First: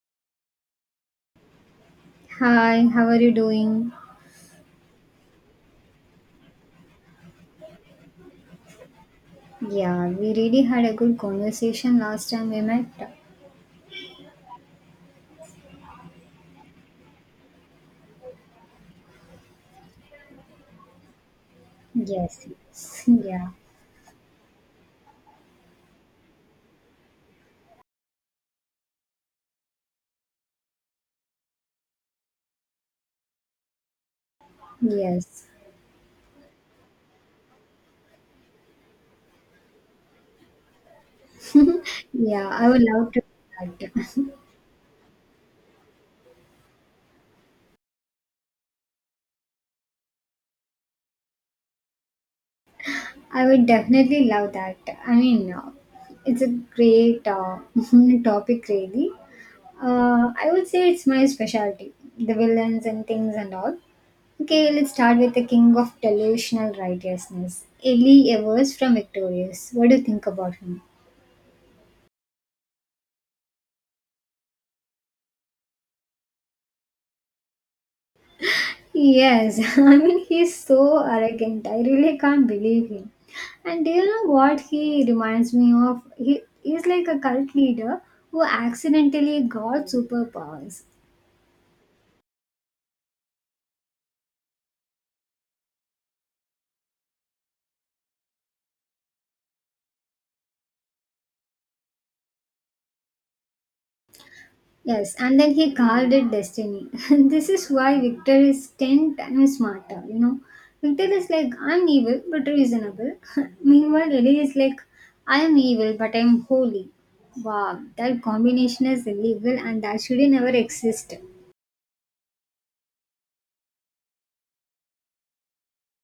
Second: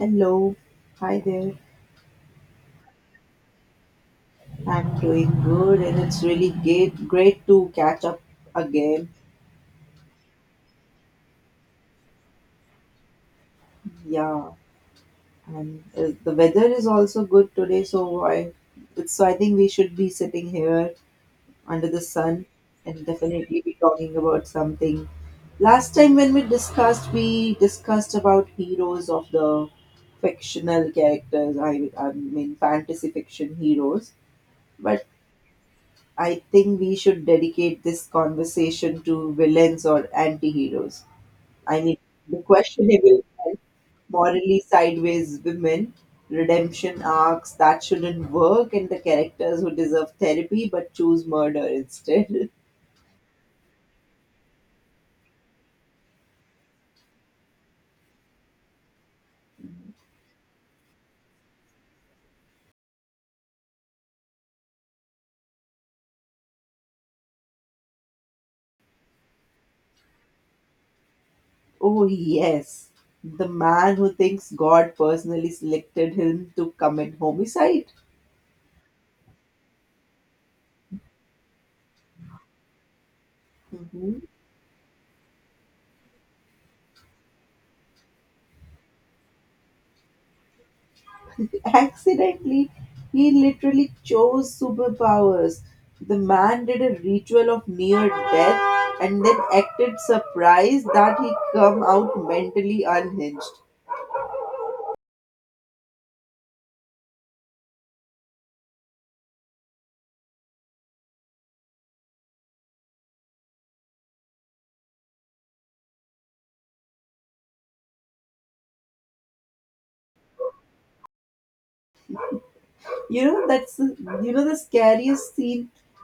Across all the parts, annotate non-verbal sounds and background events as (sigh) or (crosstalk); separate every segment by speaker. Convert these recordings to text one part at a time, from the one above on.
Speaker 1: Hello, hi there.
Speaker 2: Hi, how are you doing?
Speaker 1: I'm doing good, and it's really great to catch up again.
Speaker 2: Yeah, we really had a good conversation last time we met.
Speaker 1: Yeah, and the weather is also good today, so I think we should be sitting here under the sun
Speaker 2: Yes,
Speaker 1: and
Speaker 2: yes, yeah,
Speaker 1: definitely be talking about something. Last time when we discussed about heroes of the fictional characters. I mean, fantasy fiction heroes. But
Speaker 2: yes,
Speaker 1: I think we should dedicate this conversation to villains or anti-heroes. I mean, the
Speaker 2: yeah. I would love to
Speaker 1: questionable, right?
Speaker 2: do that.
Speaker 1: Morally sideways women, redemption arcs that shouldn't work, and the characters who deserve therapy but choose murder instead. (laughs)
Speaker 2: (laughs) I would definitely love that. I mean, it's a great (laughs) topic, really. I would say it's my specialty, the villains and things and all. Okay, let's start with the king of delusional righteousness, Eli Evers from Victorious. What do you think about him?
Speaker 1: Oh, yes. The man who thinks God personally selected him to commit homicide.
Speaker 2: Yes, (laughs) I mean he's so arrogant. I really can't believe him. And do you
Speaker 1: Mhm.
Speaker 2: know what he reminds me of? He is like a cult leader who accidentally got superpowers.
Speaker 1: Accidentally he literally chose superpowers. The man did a ritual of near death and then acted surprised that he come out mentally unhinged.
Speaker 2: Yes, and then he called it destiny. (laughs) This is why Victor is 10 times smarter. You know, Victor is like I'm evil but reasonable. (laughs) Meanwhile, Lily is like I am evil but I'm holy. Wow, that combination is illegal and that should never exist.
Speaker 1: You know, that's the scariest scene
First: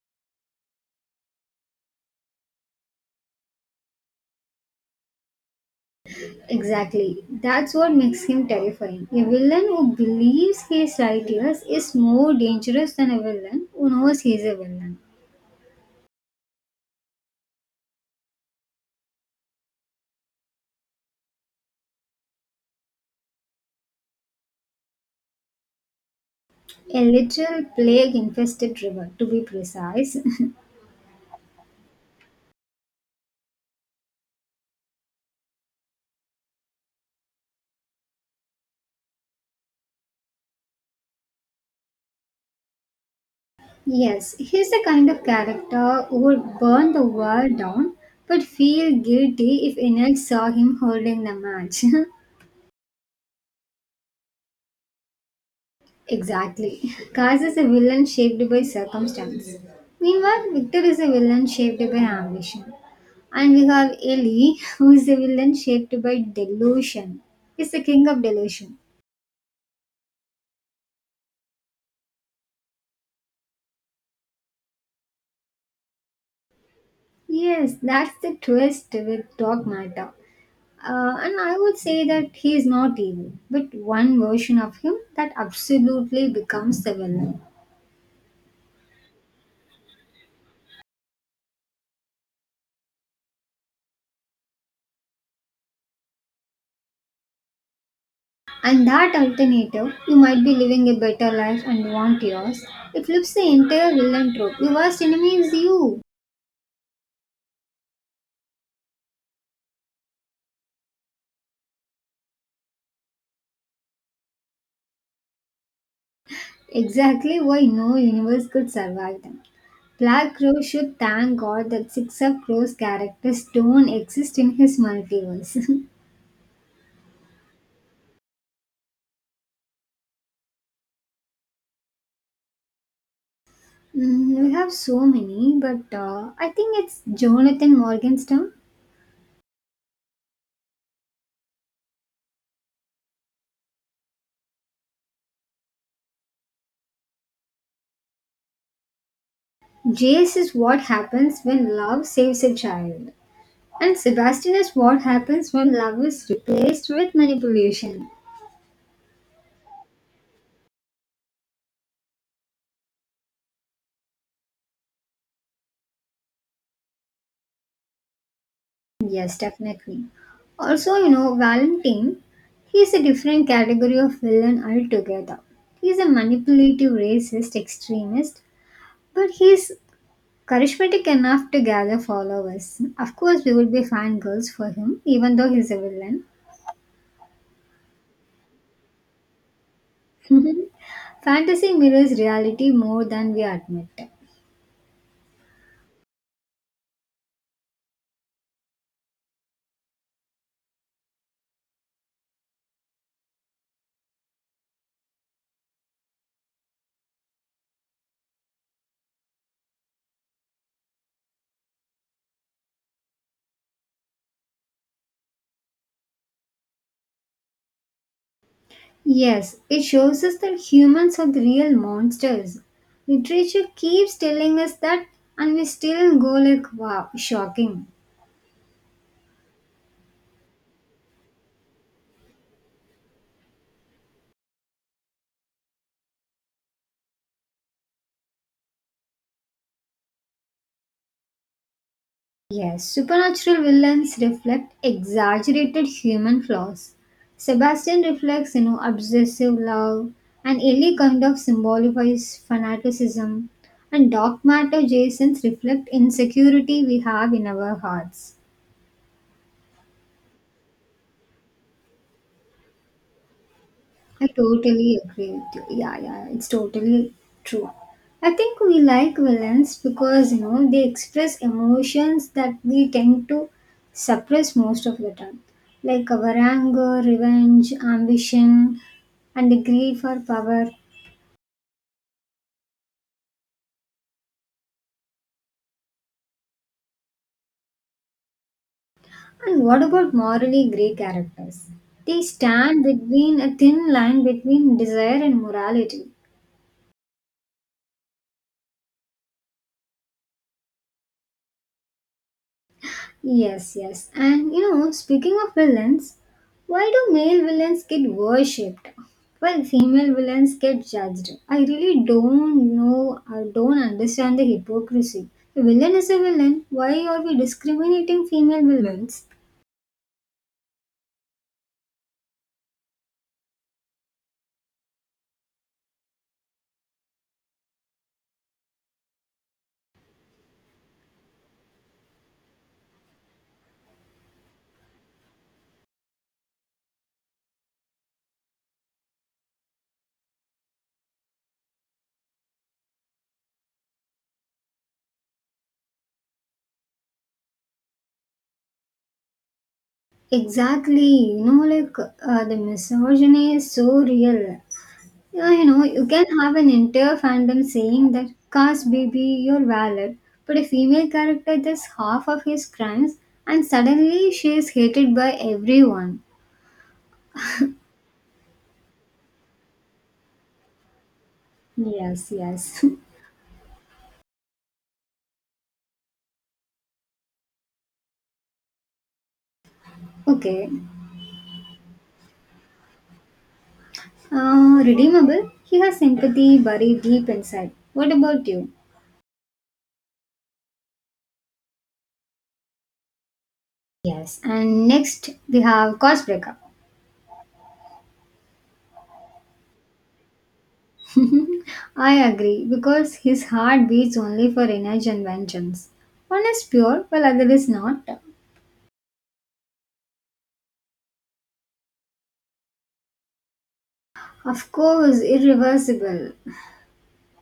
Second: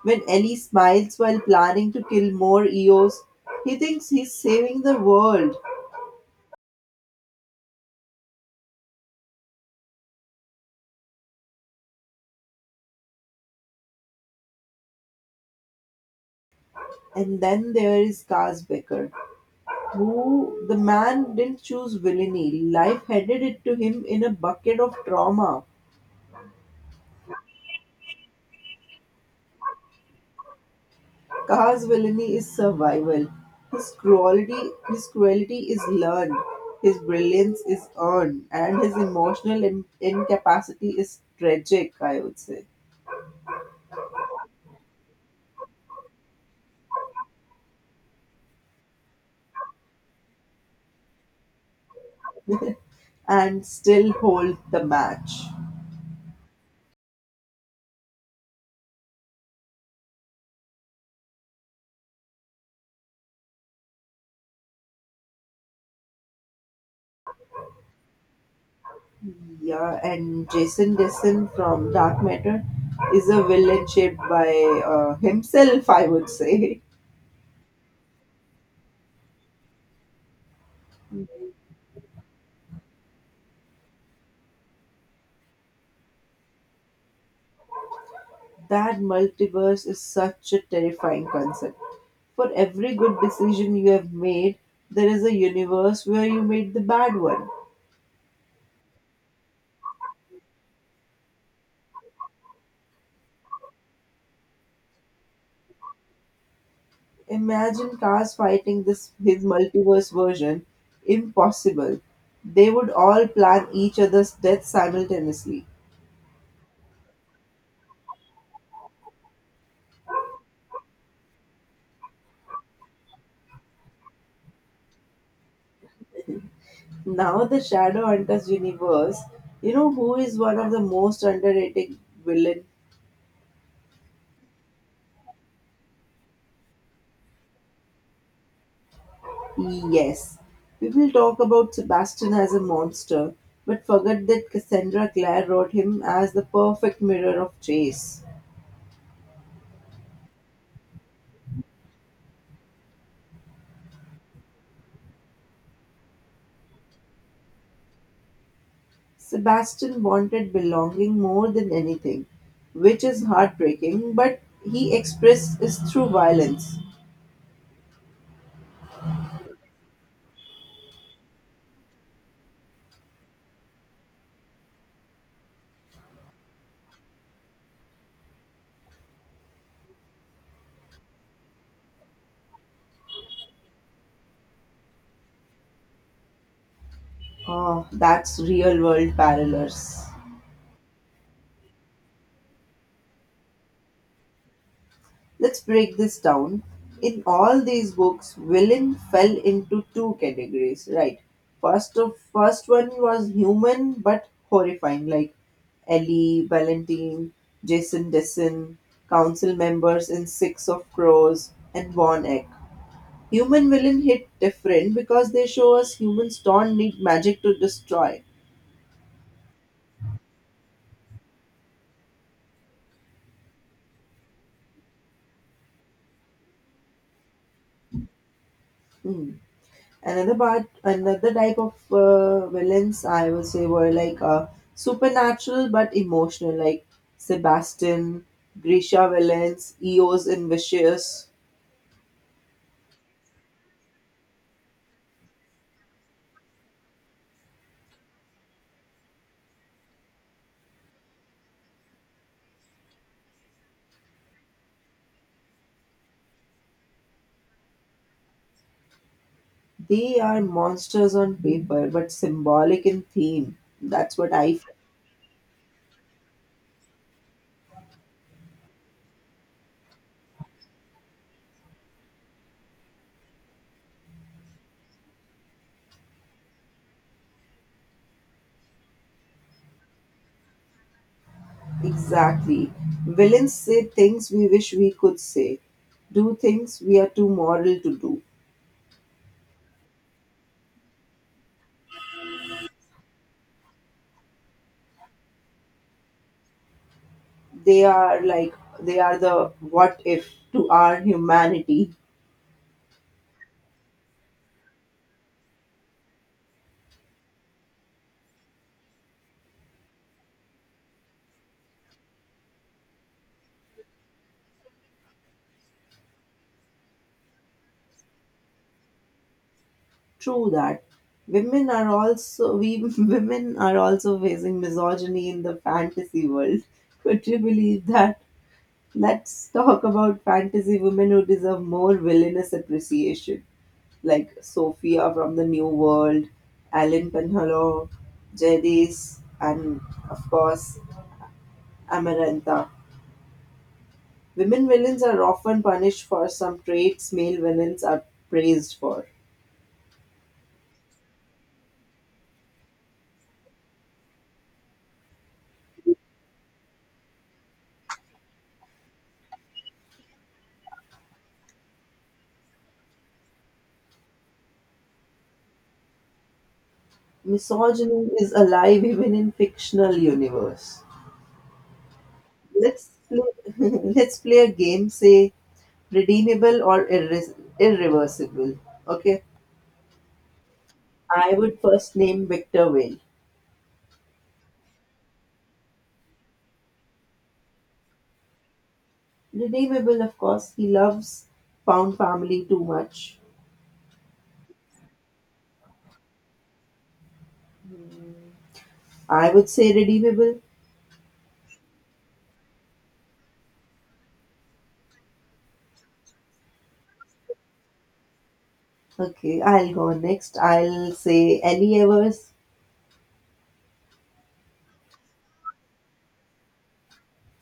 Speaker 1: when Ellie smiles while planning to kill more Eos. He thinks he's saving the world.
Speaker 2: Exactly. That's what makes him terrifying. A villain who believes he is righteous is more dangerous than a villain who knows he is a villain.
Speaker 1: And then there is Becker, who the man didn't choose villainy. Life handed it to him in a bucket of trauma.
Speaker 2: A literal plague infested river, to be precise.
Speaker 1: Car's villainy is survival. His cruelty is learned, his brilliance is earned, and his emotional incapacity is tragic, I would say,
Speaker 2: (laughs) Yes, he's the kind of character who would burn the world down but feel guilty if anyone saw him holding the match. (laughs)
Speaker 1: and still hold the match.
Speaker 2: Exactly. Kaz is a villain shaped by circumstance. Meanwhile, Victor is a villain shaped by ambition. And we have Ellie, who is a villain shaped by delusion. He's the king of delusion.
Speaker 1: Yeah, and Jason Dessen from Dark Matter is a villain shaped by himself, I would say. (laughs)
Speaker 2: Yes, that's the twist with Dog Matter. And I would say that he is not evil, but one version of him that absolutely becomes the villain.
Speaker 1: That multiverse is such a terrifying concept. For every good decision you have made, there is a universe where you made the bad one.
Speaker 2: And that alternative, you might be living a better life and want yours. It flips the entire villain trope. Your worst enemy is you.
Speaker 1: Imagine cars fighting this his multiverse version. Impossible. They would all plan each other's death simultaneously.
Speaker 2: Exactly why no universe could survive them. Black Crow should thank God that Six of Crows characters don't exist in his multiverse. (laughs)
Speaker 1: Now the Shadowhunter's universe, you know who is one of the most underrated villain.
Speaker 2: Mm, we have so many, but I think it's Jonathan Morgan's term.
Speaker 1: Yes, people talk about Sebastian as a monster, but forget that Cassandra Clare wrote him as the perfect mirror of Chase.
Speaker 2: Jace is what happens when love saves a child, and Sebastian is what happens when love is replaced with manipulation.
Speaker 1: Sebastian wanted belonging more than anything, which is heartbreaking, but he expressed this through violence.
Speaker 2: Yes, definitely. Also, Valentine, he's a different category of villain altogether. He's a manipulative, racist, extremist, but he's charismatic enough to gather followers. Of course, we will be fangirls for him, even though he's a villain.
Speaker 1: Oh, that's real world parallels.
Speaker 2: (laughs) Fantasy mirrors reality more than we admit.
Speaker 1: Let's break this down. In all these books, villain fell into two categories, right? First one was human but horrifying, like Ellie, Valentine, Jason Dessen, council members in Six of Crows, and Von Eck. Human villain hit different because they show us humans don't need magic to destroy.
Speaker 2: Yes, it shows us that humans are the real monsters. Literature keeps telling us that, and we still go like, wow, shocking.
Speaker 1: Hmm. Another type of villains I would say were like supernatural but emotional, like Sebastian, grisha villains, Eos, and vicious.
Speaker 2: Yes, supernatural villains reflect exaggerated human flaws. Sebastian reflects, obsessive love, and Ellie kind of symbolifies fanaticism, and Dark Matter Jasons reflect insecurity we have in our hearts.
Speaker 1: They are monsters on paper but symbolic in theme, that's
Speaker 2: I
Speaker 1: what I feel.
Speaker 2: totally agree with you. Yeah, yeah, it's totally true. I think we like villains because you know they express emotions that we tend to suppress most of the time, like our anger, revenge, ambition, and the greed for power.
Speaker 1: Exactly, villains say things we wish we could say, do things we are too moral to do.
Speaker 2: And what about morally grey characters? They stand between a thin line between desire and morality.
Speaker 1: They are like they are the what if to our humanity.
Speaker 2: Yes, yes. And speaking of villains, why do male villains get worshipped while female villains get judged? I really don't know, I don't understand the hypocrisy. A villain is a villain. Why are we discriminating female villains?
Speaker 1: True that. Women are also we (laughs) women are also facing misogyny in the fantasy world. Could you believe that? Let's talk about fantasy women who deserve more villainous appreciation, like Sophia from the New World, Alan Penhallow, Jedis, and of course Amarantha. Women villains are often punished for some traits male villains are praised for.
Speaker 2: Exactly. Like the misogyny is so real. Yeah, you can have an entire fandom saying that Cars baby, you're valid, but a female character does half of his crimes and suddenly she is hated by everyone.
Speaker 1: Misogyny is alive even in fictional universe.
Speaker 2: Yes, yes.
Speaker 1: (laughs) Let's play a game. Say redeemable or irreversible. Okay.
Speaker 2: (laughs) Okay.
Speaker 1: I would first name Victor Whale.
Speaker 2: Redeemable, he has sympathy buried deep inside. What about you?
Speaker 1: Redeemable, of course. He loves Pound Family too much.
Speaker 2: Yes, and next we have Cause Breakup.
Speaker 1: I would say redeemable.
Speaker 2: I agree because his heart beats only for revenge and vengeance. One is pure while other is not.
Speaker 1: Okay, I'll go next. I'll say Ellie Evers.
Speaker 2: Of course, irreversible.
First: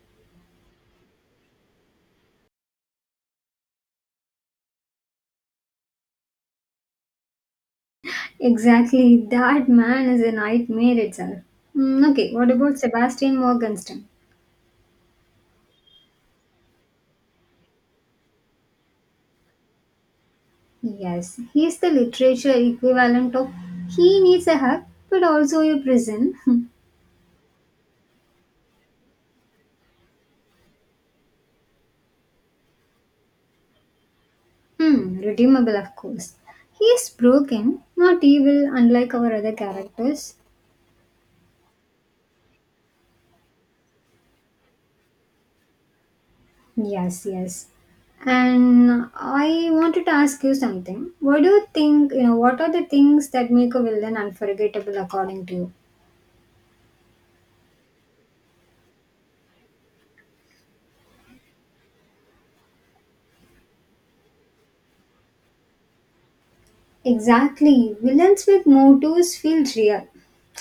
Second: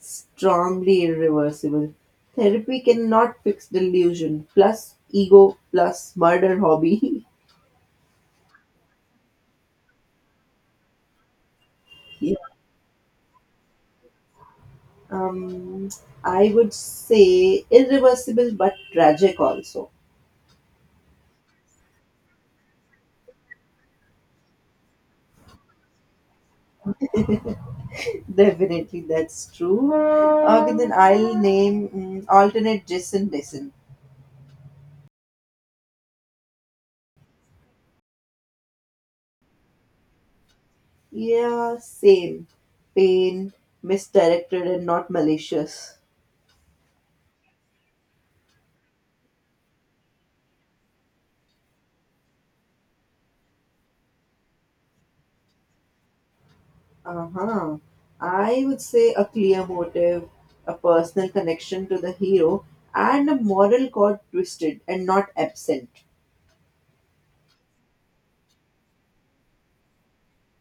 Speaker 1: Strongly irreversible. Therapy cannot fix delusion. Plus ego. Plus murder hobby.
Speaker 2: Exactly, that man is a nightmare itself. Mm, okay, what
Speaker 1: (laughs)
Speaker 2: about Sebastian Morgenstern?
Speaker 1: um, I would say irreversible but tragic also.
Speaker 2: Yes, he's the literature equivalent of he needs a hug, but also a prison. (laughs)
Speaker 1: Definitely, that's true. Okay, then I'll name alternate Jason Mason.
Speaker 2: Hmm, redeemable, of course. He's broken, not evil, unlike our other characters.
Speaker 1: Yeah, same. Pain, misdirected and not malicious.
Speaker 2: Yes, yes. And I wanted to ask you something. What do you think, what are the things that make a villain unforgettable according to you?
Speaker 1: Uh huh. I would say a clear motive, a personal connection to the hero, and a moral cord twisted and not absent.
Speaker 2: Exactly. Villains with motives feel real.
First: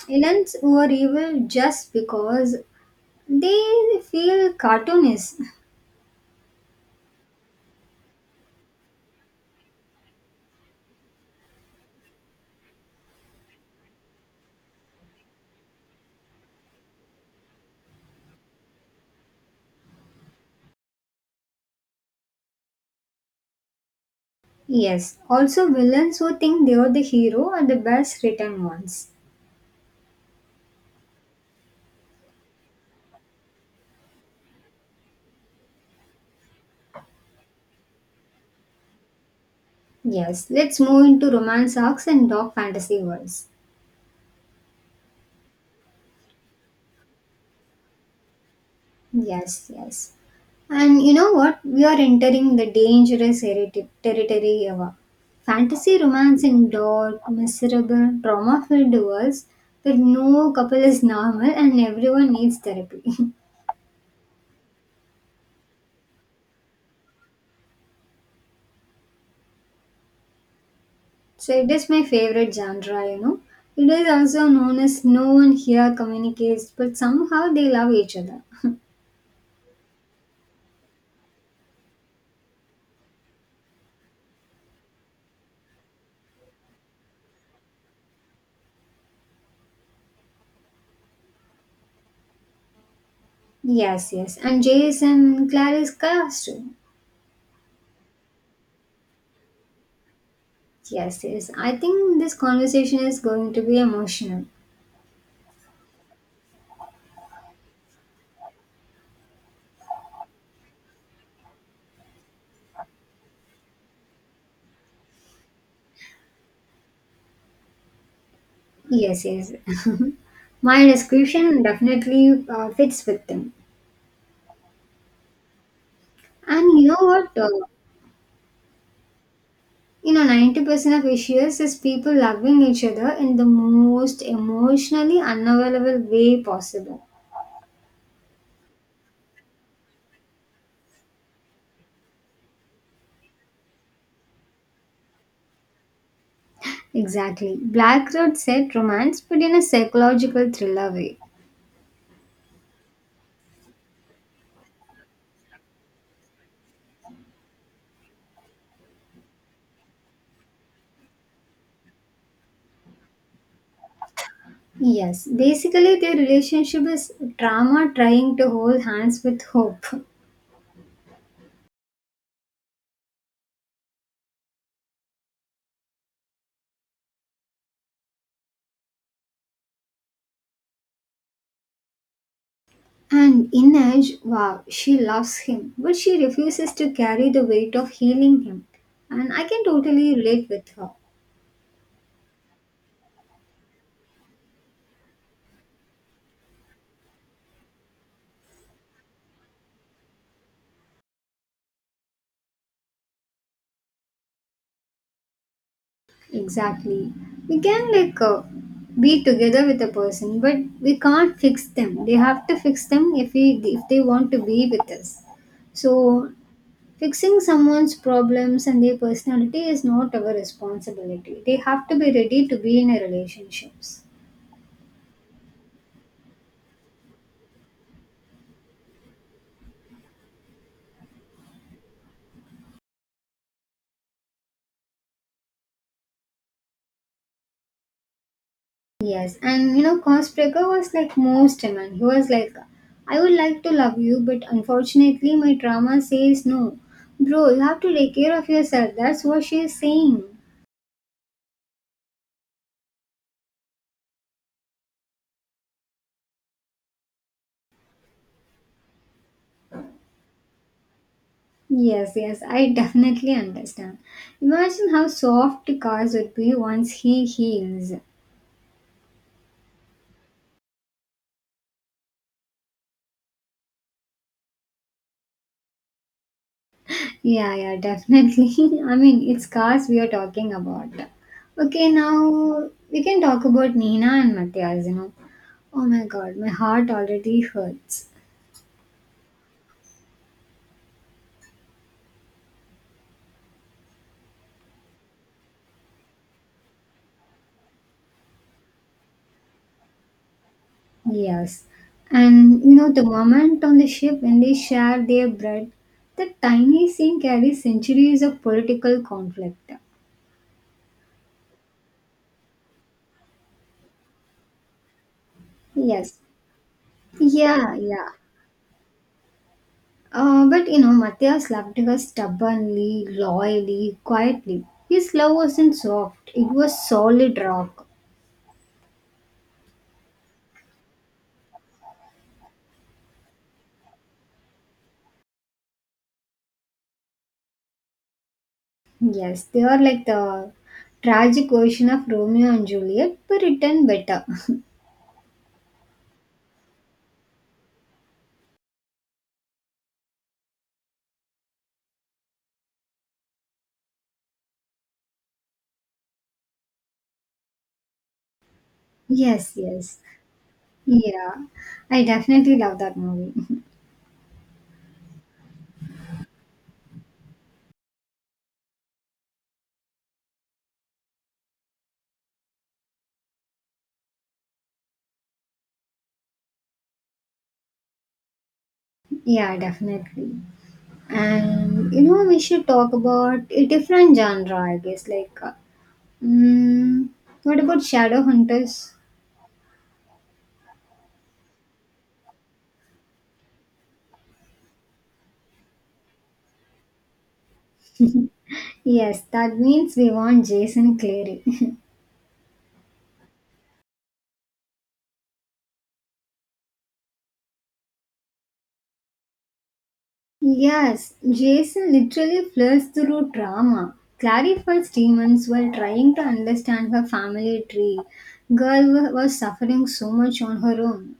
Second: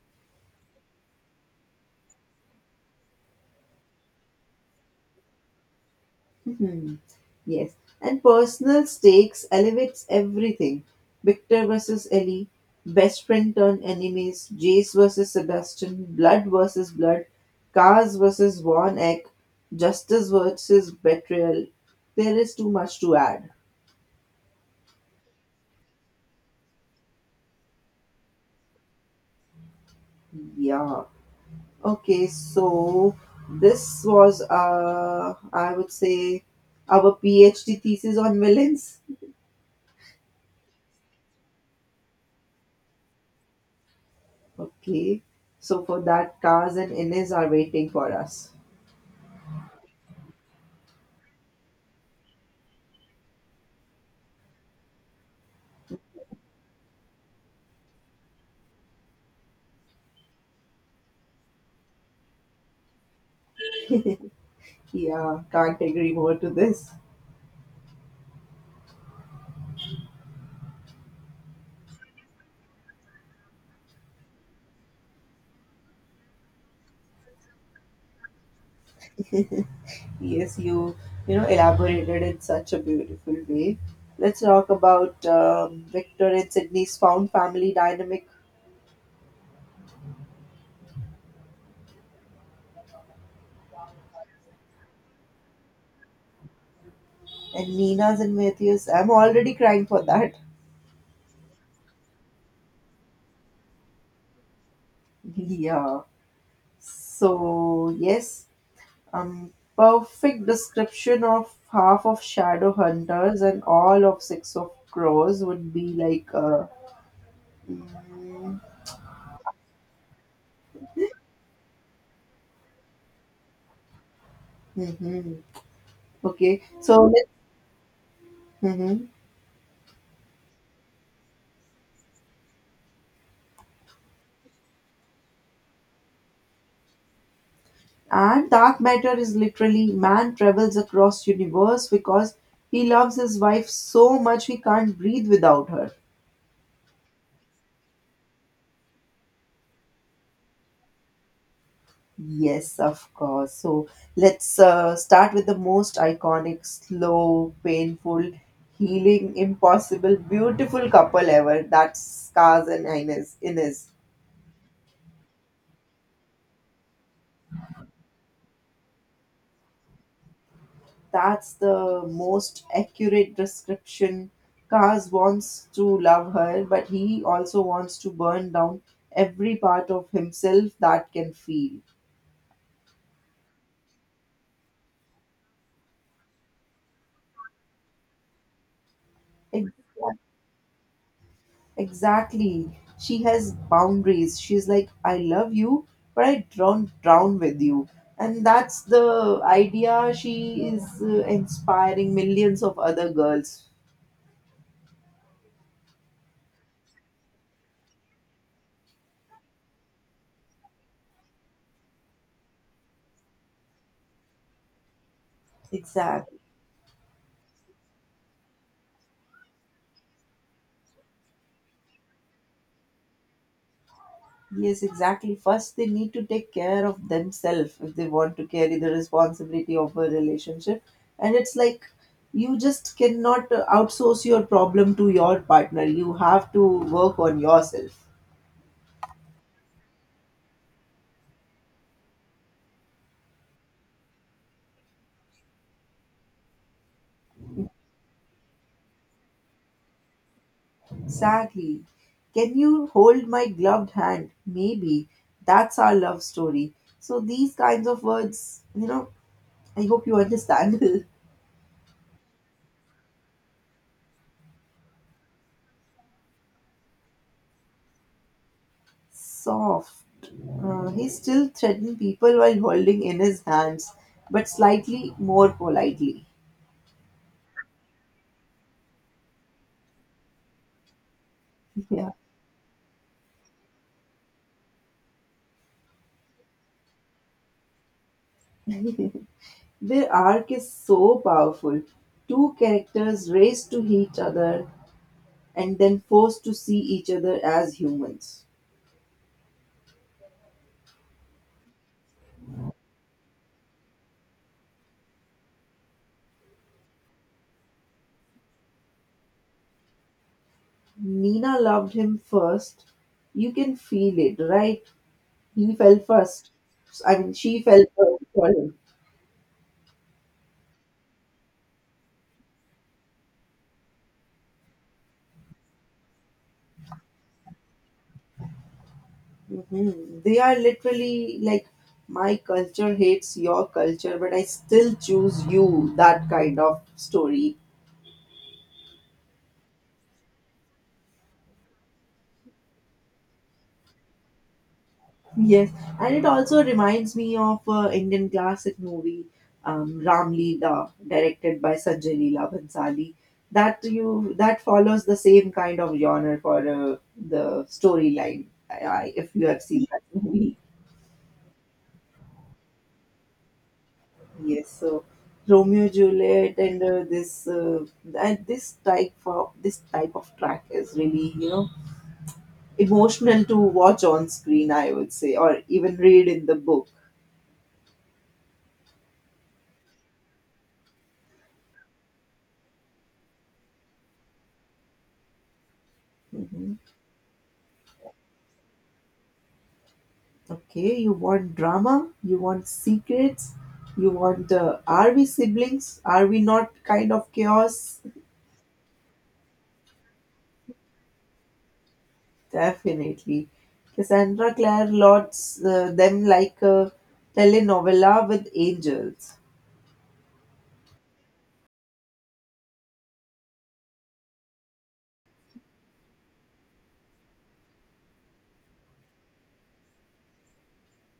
Speaker 2: Villains who are evil just because they feel cartoonish.
Speaker 1: Hmm. Yes, and personal stakes elevates everything. Victor versus Ellie, best friend turned enemies, Jace versus Sebastian, blood versus blood, Cars versus Von Eck, justice versus betrayal. There is too much to add.
Speaker 2: Yes. Also, villains who think they are the hero are the best written ones.
Speaker 1: Yeah. Okay, so this was, I would say, our PhD thesis on villains.
Speaker 2: Yes. Let's move into romance arcs and dark fantasy worlds.
Speaker 1: Okay, so for that, Cars and Innes are waiting for us.
Speaker 2: Yes, yes. And you know what? We are entering the dangerous territory of fantasy romance in dark, miserable, trauma filled worlds where no couple is normal and everyone needs therapy.
Speaker 1: Yeah, can't agree more to this.
Speaker 2: (laughs) So it is my favorite genre. It is also known as no one here communicates, but somehow they love each other. (laughs)
Speaker 1: Yes, you know elaborated in such a beautiful way. Let's talk about Victor and Sydney's found family dynamic
Speaker 2: Yes, yes. And Jason Clarice cast.
Speaker 1: and Nina's and Matthew's. I'm already crying for that.
Speaker 2: Yes, yes. I think this conversation is going to be emotional.
Speaker 1: (laughs) Yeah. So yes, um, perfect description of half of Shadow Hunters and all of Six of Crows would be like. Mm-hmm.
Speaker 2: Yes, yes. (laughs) My description definitely fits with them.
Speaker 1: Mm-hmm. Okay,
Speaker 2: And you know
Speaker 1: so let's.
Speaker 2: what?
Speaker 1: Hmm.
Speaker 2: 90% of issues is people loving each other in the most emotionally unavailable way possible.
Speaker 1: And dark matter is literally man travels across universe because he loves his wife so much he can't breathe without her.
Speaker 2: Exactly. Black Road said romance, but in a psychological thriller way.
Speaker 1: Yes, of course. So let's start with the most iconic, slow, painful, healing, impossible, beautiful couple ever. That's scars and Ines. Ines.
Speaker 2: Yes, basically, their relationship is drama trying to hold hands with hope. (laughs)
Speaker 1: That's the most accurate description. Kaz wants to love her, but he also wants to burn down every part of himself that can feel.
Speaker 2: And Inej, wow, she loves him, but she refuses to carry the weight of healing him. And I can
Speaker 1: Ex-
Speaker 2: totally relate with her.
Speaker 1: Exactly. She has boundaries. She's like, I love you, but I don't drown with you. And that's the idea she is inspiring millions of other girls.
Speaker 2: Exactly. We can like be together with a person, but we can't fix them. They have to fix them if they want to be with us. So
Speaker 1: Exactly.
Speaker 2: fixing someone's problems and their personality is not our responsibility. They have to be ready to be in a relationships.
Speaker 1: Yes, exactly. First, they need to take care of themselves if they want to carry the responsibility of a relationship. And it's like you just cannot outsource your problem to your partner. You have to work on yourself.
Speaker 2: Yes, and Cosbreaker was like most man. He was like, I would like to love you, but unfortunately, my trauma says no. Bro, you have to take care of yourself. That's what she is saying.
Speaker 1: Exactly. Can you hold my gloved hand? Maybe. That's our love story. So, these kinds of words, you know, I hope you understand. (laughs)
Speaker 2: Yes, yes, I (laughs) definitely understand. Imagine how soft Cars would be once he heals.
Speaker 1: Soft. He still threatened people while holding in his hands, but slightly more politely.
Speaker 2: Yeah, yeah, definitely. (laughs) I mean, it's Cars we are talking about.
Speaker 1: (laughs)
Speaker 2: Okay,
Speaker 1: Yeah.
Speaker 2: now we can talk about Nina and Matthias. Oh my god, my heart already hurts.
Speaker 1: Their arc is so powerful. Two characters raised to each other and then forced to see each other as humans.
Speaker 2: Yes. And the moment on the ship when they share their bread, the tiny scene carries centuries of political conflict.
Speaker 1: Nina loved him first. You can feel it, right? He fell
Speaker 2: Yes.
Speaker 1: first. I mean, she
Speaker 2: Yeah,
Speaker 1: fell
Speaker 2: yeah.
Speaker 1: first for him.
Speaker 2: But Matthias loved her stubbornly, loyally, quietly. His love wasn't soft, it was solid rock.
Speaker 1: Mhm. They are literally like, my culture hates your culture, but I still choose you, that kind of story.
Speaker 2: Yes, they are like the tragic version of Romeo and Juliet, but written better. (laughs)
Speaker 1: Yes, and it also reminds me of Indian classic movie Ram Leela, directed by Sanjay Leela Bhansali. That follows the same kind of genre for the storyline. If you
Speaker 2: Yes,
Speaker 1: have seen
Speaker 2: yes.
Speaker 1: that movie.
Speaker 2: Yeah, I definitely love that movie. (laughs)
Speaker 1: Yes, so Romeo Juliet and this and this type of track is really, you know, emotional to watch on screen. I would say, or even read in the book.
Speaker 2: Yeah, definitely. And we should talk about a different genre, I guess. Like,
Speaker 1: Hmm.
Speaker 2: mm, what about Shadow Hunters?
Speaker 1: Okay, you want drama, you want secrets, you want are we siblings? Are we not kind of chaos?
Speaker 2: Yes, that means we want Jason Clary. (laughs)
Speaker 1: Definitely, Cassandra Clare lots them like a telenovela with angels.
Speaker 2: Yes, Jason literally flirts through drama, clarifies demons while trying to understand her family tree. Girl was suffering so much on her own.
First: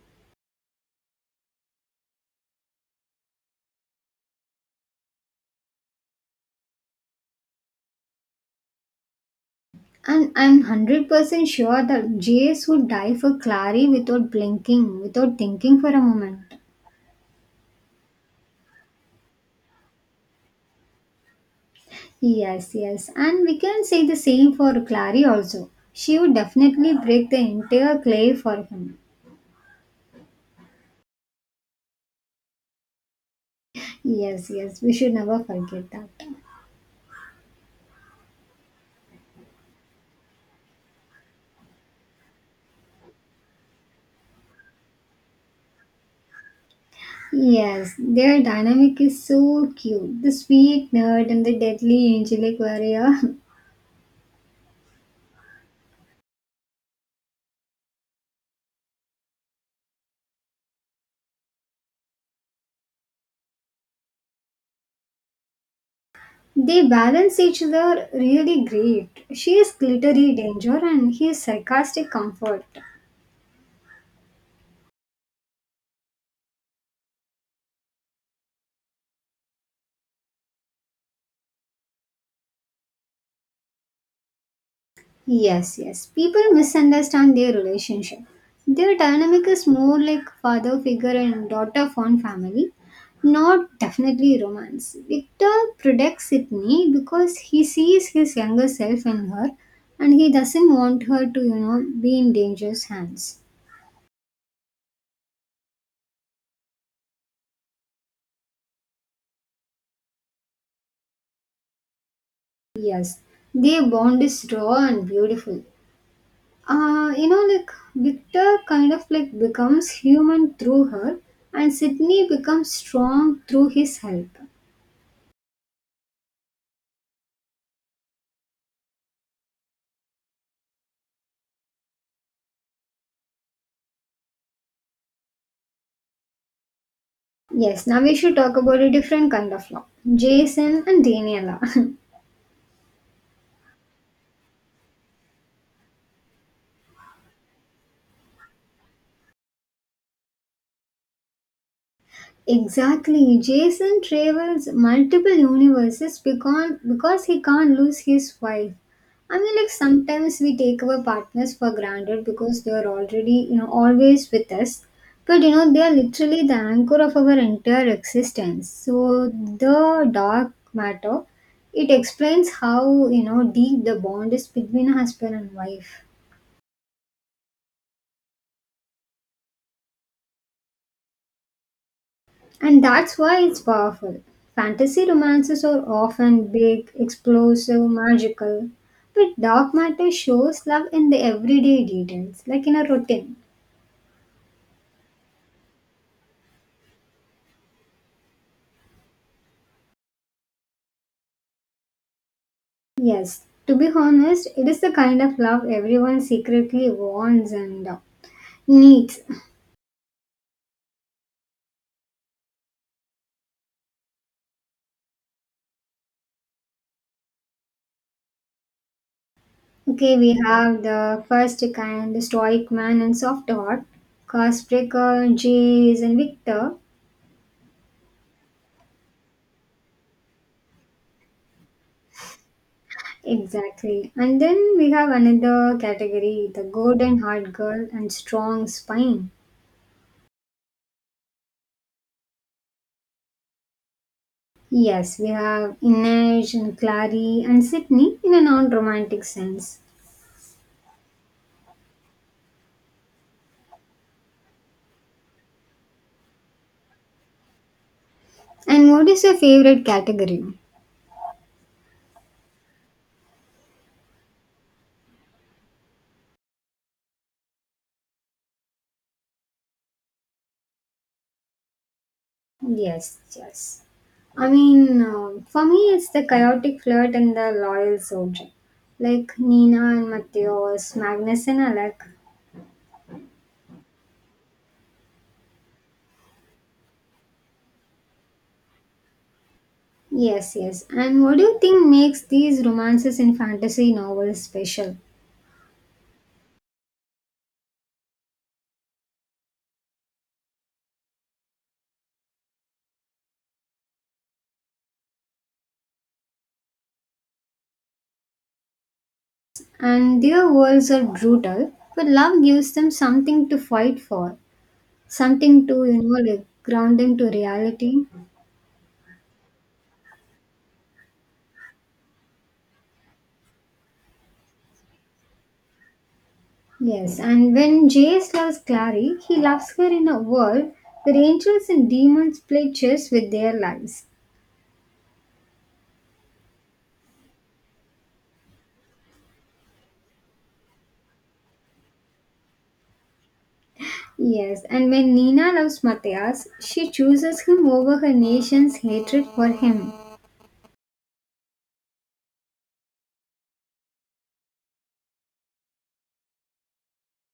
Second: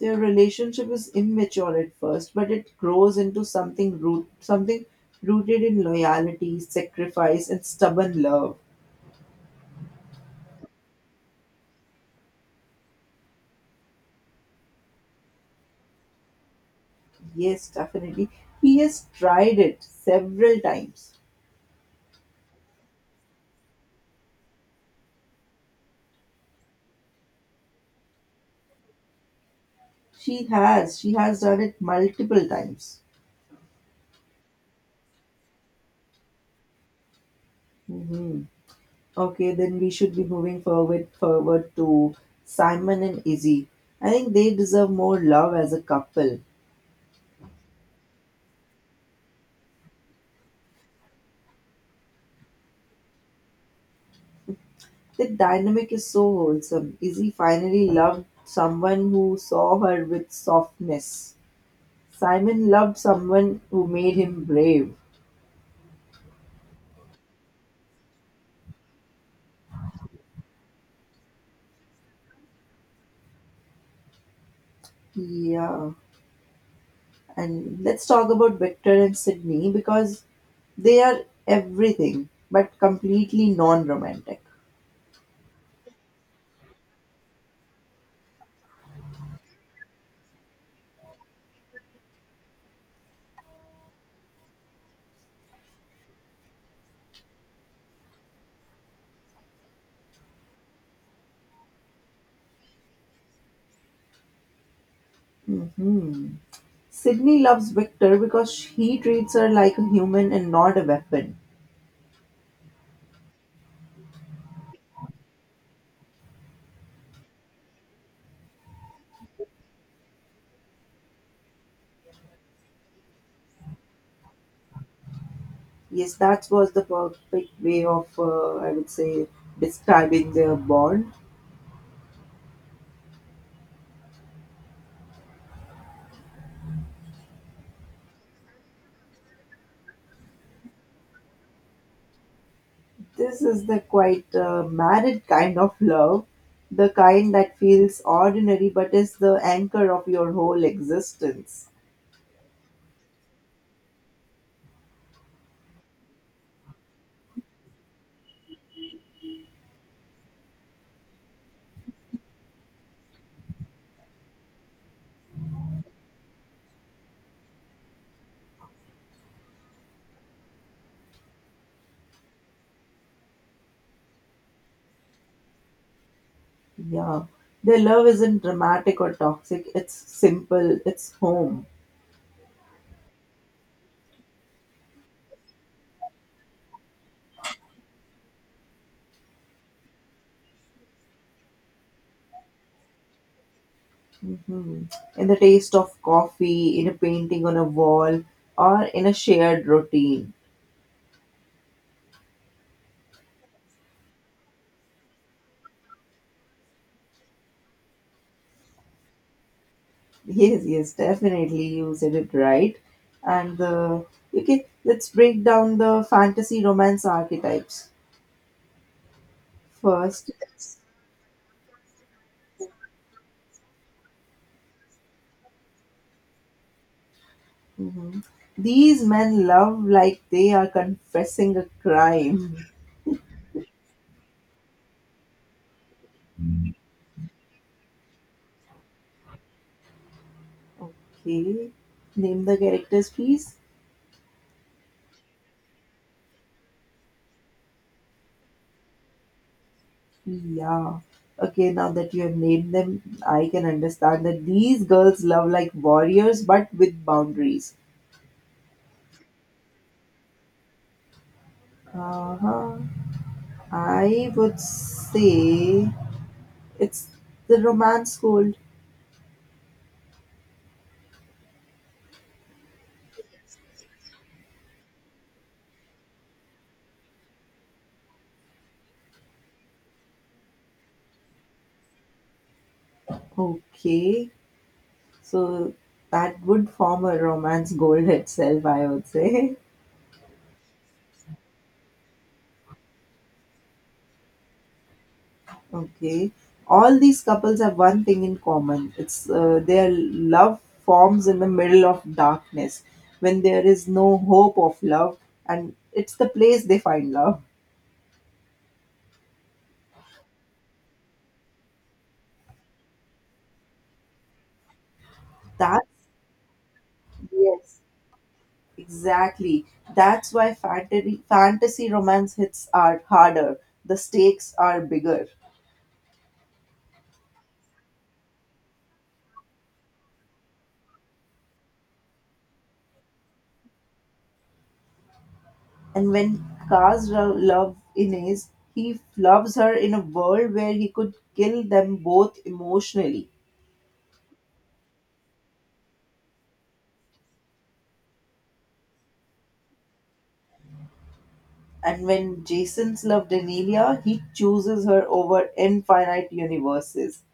Speaker 1: Their relationship is immature at first, but it grows into something root something rooted in loyalty, sacrifice, and stubborn love.
Speaker 2: And I'm 100% sure that Jace would die for Clary without blinking, without thinking for a moment.
Speaker 1: Yes, definitely. He has tried it several times.
Speaker 2: Yes, yes. And we can say the same for Clary also. She would definitely break the entire clay for him.
Speaker 1: She has. She has done it multiple times.
Speaker 2: Yes, yes. We should never forget that.
Speaker 1: Hmm. Okay, then we should be moving forward to Simon and Izzy. I think they deserve more love as a couple.
Speaker 2: Yes, their dynamic is so cute. The sweet nerd and the deadly angelic warrior. (laughs)
Speaker 1: The dynamic is so wholesome. Izzy finally loved someone who saw her with softness. Simon loved someone who made him brave.
Speaker 2: They balance each other really great. She is glittery danger and he is sarcastic comfort.
Speaker 1: Yeah. And let's talk about Victor and Sydney because they are everything but completely non romantic.
Speaker 2: Yes, yes. People misunderstand their relationship. Their dynamic is more like father figure and daughter fond family, not definitely romance. Victor protects Sydney because he sees his younger self in her and he doesn't want her to, be in dangerous hands.
Speaker 1: Hmm. Sydney loves Victor because he treats her like a human and not a weapon.
Speaker 2: Yes, their bond is raw and beautiful. Like Victor kind of like becomes human through her, and Sydney becomes strong through his help.
Speaker 1: Yes, that was the perfect way of, I would say, describing their bond.
Speaker 2: Yes, now we should talk about a different kind of law. Jason and Daniela.
Speaker 1: This is the quite married kind of love, the kind that feels ordinary but is the anchor of your whole existence.
Speaker 2: (laughs) Exactly. Jason travels multiple universes because he can't lose his wife. I mean, like sometimes we take our partners for granted because they are already, always with us. But they are literally the anchor of our entire existence. So, the dark matter, it explains how, deep the bond is between husband and wife.
Speaker 1: Yeah. Their love isn't dramatic or toxic, it's simple, it's home.
Speaker 2: And that's why it's powerful. Fantasy romances are often big, explosive, magical. But dark matter shows love in the everyday details, like in a routine.
Speaker 1: Mhm. In the taste of coffee, in a painting on a wall, or in a shared routine.
Speaker 2: Yes, to be honest, it is the kind of love everyone secretly wants and needs.
Speaker 1: Yes, yes, definitely you said it right. And the okay, let's break down the fantasy romance archetypes.
Speaker 2: Okay,
Speaker 1: First,
Speaker 2: we
Speaker 1: let's.
Speaker 2: have the first kind, the stoic man and soft heart, Castbreaker, Jace, and Victor.
Speaker 1: Mhm. These men love like they are confessing a crime.
Speaker 2: Exactly. And then we have another category the golden heart girl and strong spine.
Speaker 1: Okay. Name the characters, please.
Speaker 2: Yes, we have Inej and Clary and Sydney in a non romantic sense.
Speaker 1: Yeah. Okay, now that you have named them, I can understand that these girls love like warriors but with boundaries.
Speaker 2: And what is your favorite category?
Speaker 1: Uh-huh. I would say it's the romance gold.
Speaker 2: Yes, yes. I mean, for me, it's the chaotic flirt and the loyal soldier. Like Nina and Matthias, Magnus and Alec.
Speaker 1: Okay. So that would form a romance gold (laughs) itself, I would say. (laughs)
Speaker 2: Yes, yes. And what do you think makes these romances in fantasy novels special?
Speaker 1: Okay. All these couples have one thing in common. It's their love forms in the middle of darkness when there is no hope of love, and it's the place they find love.
Speaker 2: And their worlds are brutal, but love gives them something to fight for, something
Speaker 1: That's
Speaker 2: to, like ground them to
Speaker 1: yes,
Speaker 2: reality.
Speaker 1: exactly. That's why fantasy romance hits are harder. The stakes are bigger.
Speaker 2: Yes, and when Jace loves Clary, he loves her in a world where angels and demons play chess with their lives.
Speaker 1: And when Kaz love Inez, he loves her in a world where he could kill them both emotionally.
Speaker 2: Yes, and when Nina loves Matthias, she chooses him over her nation's hatred for him.
Speaker 1: And when Jason's loved Denelia, he chooses her over infinite universes.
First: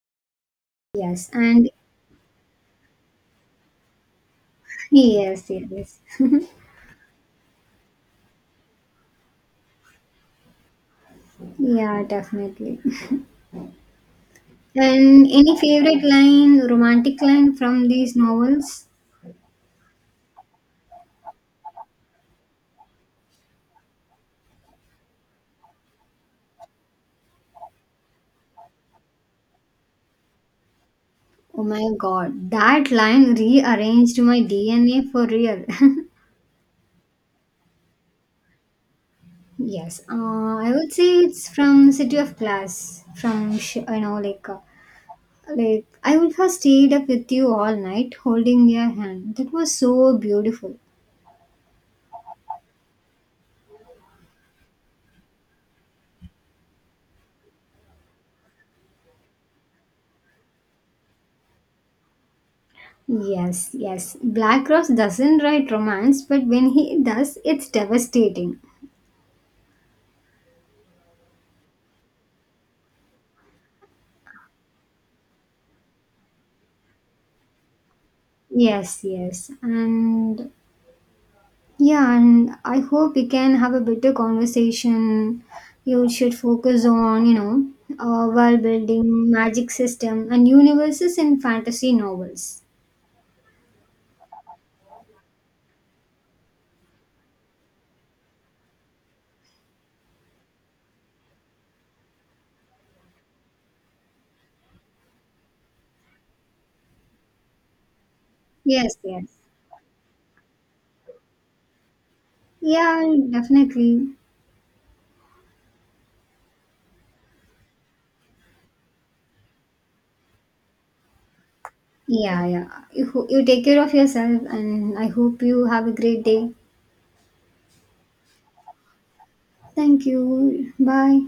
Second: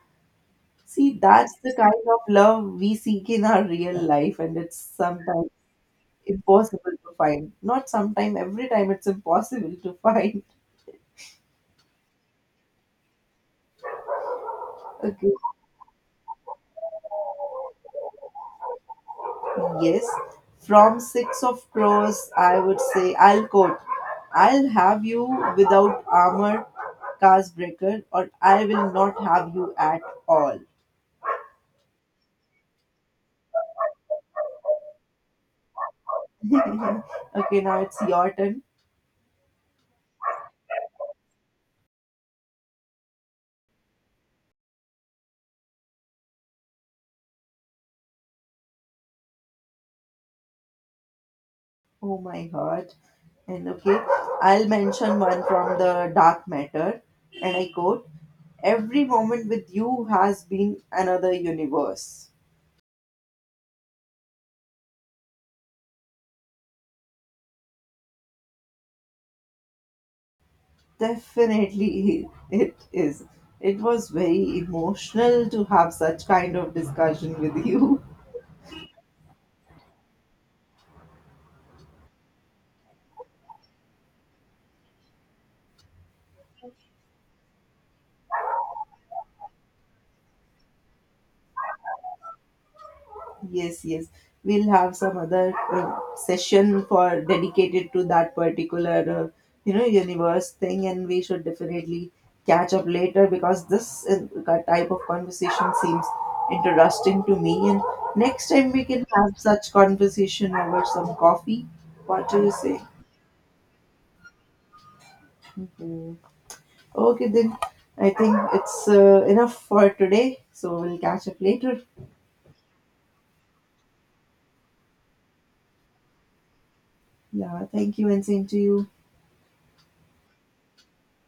Speaker 1: See,
Speaker 2: Yes,
Speaker 1: that's
Speaker 2: and
Speaker 1: the kind of love we seek in our real life, and it's sometimes
Speaker 2: yes, yes.
Speaker 1: impossible to find. Not sometime, every time it's impossible to find. (laughs)
Speaker 2: Yeah, definitely. And
Speaker 1: Okay.
Speaker 2: any favorite line, romantic line from these novels?
Speaker 1: Yes. From Six of Crows, I would say I'll quote, I'll have you without armor, cast breaker, or I will not have you at all.
Speaker 2: Oh my god, that line rearranged my DNA for real. (laughs)
Speaker 1: Okay, now it's your turn.
Speaker 2: Yes, I would say it's from City of Glass. From Sh- you know, like I would have stayed up with you all night, holding your hand. That was so beautiful.
Speaker 1: Oh my god. And okay, I'll mention one from the dark matter, and I quote, every moment with you has been another universe.
Speaker 2: Yes, yes. Black Rose doesn't write romance, but when he does, it's devastating.
Speaker 1: Definitely, (laughs) it is. It was very emotional to have such kind of discussion with you.
Speaker 2: Yes, yes. And Yeah, and I hope we can have a better conversation. You should focus on, world building, magic system, and universes in fantasy novels.
Speaker 1: Yes, yes. We'll have some other session for dedicated to that particular, you know, universe thing, and we should definitely catch up later because this type of conversation seems interesting to me. And next time we
Speaker 2: Yes,
Speaker 1: can
Speaker 2: yes.
Speaker 1: have such conversation over some coffee. What do you say?
Speaker 2: Yeah, definitely.
Speaker 1: Mhm. Okay, then I think it's enough for today. So we'll catch up later.
Speaker 2: Yeah, yeah. You take care of yourself, and I hope you have a great day.
Speaker 1: Yeah, thank you, and same to you.
Speaker 2: Thank you. Bye.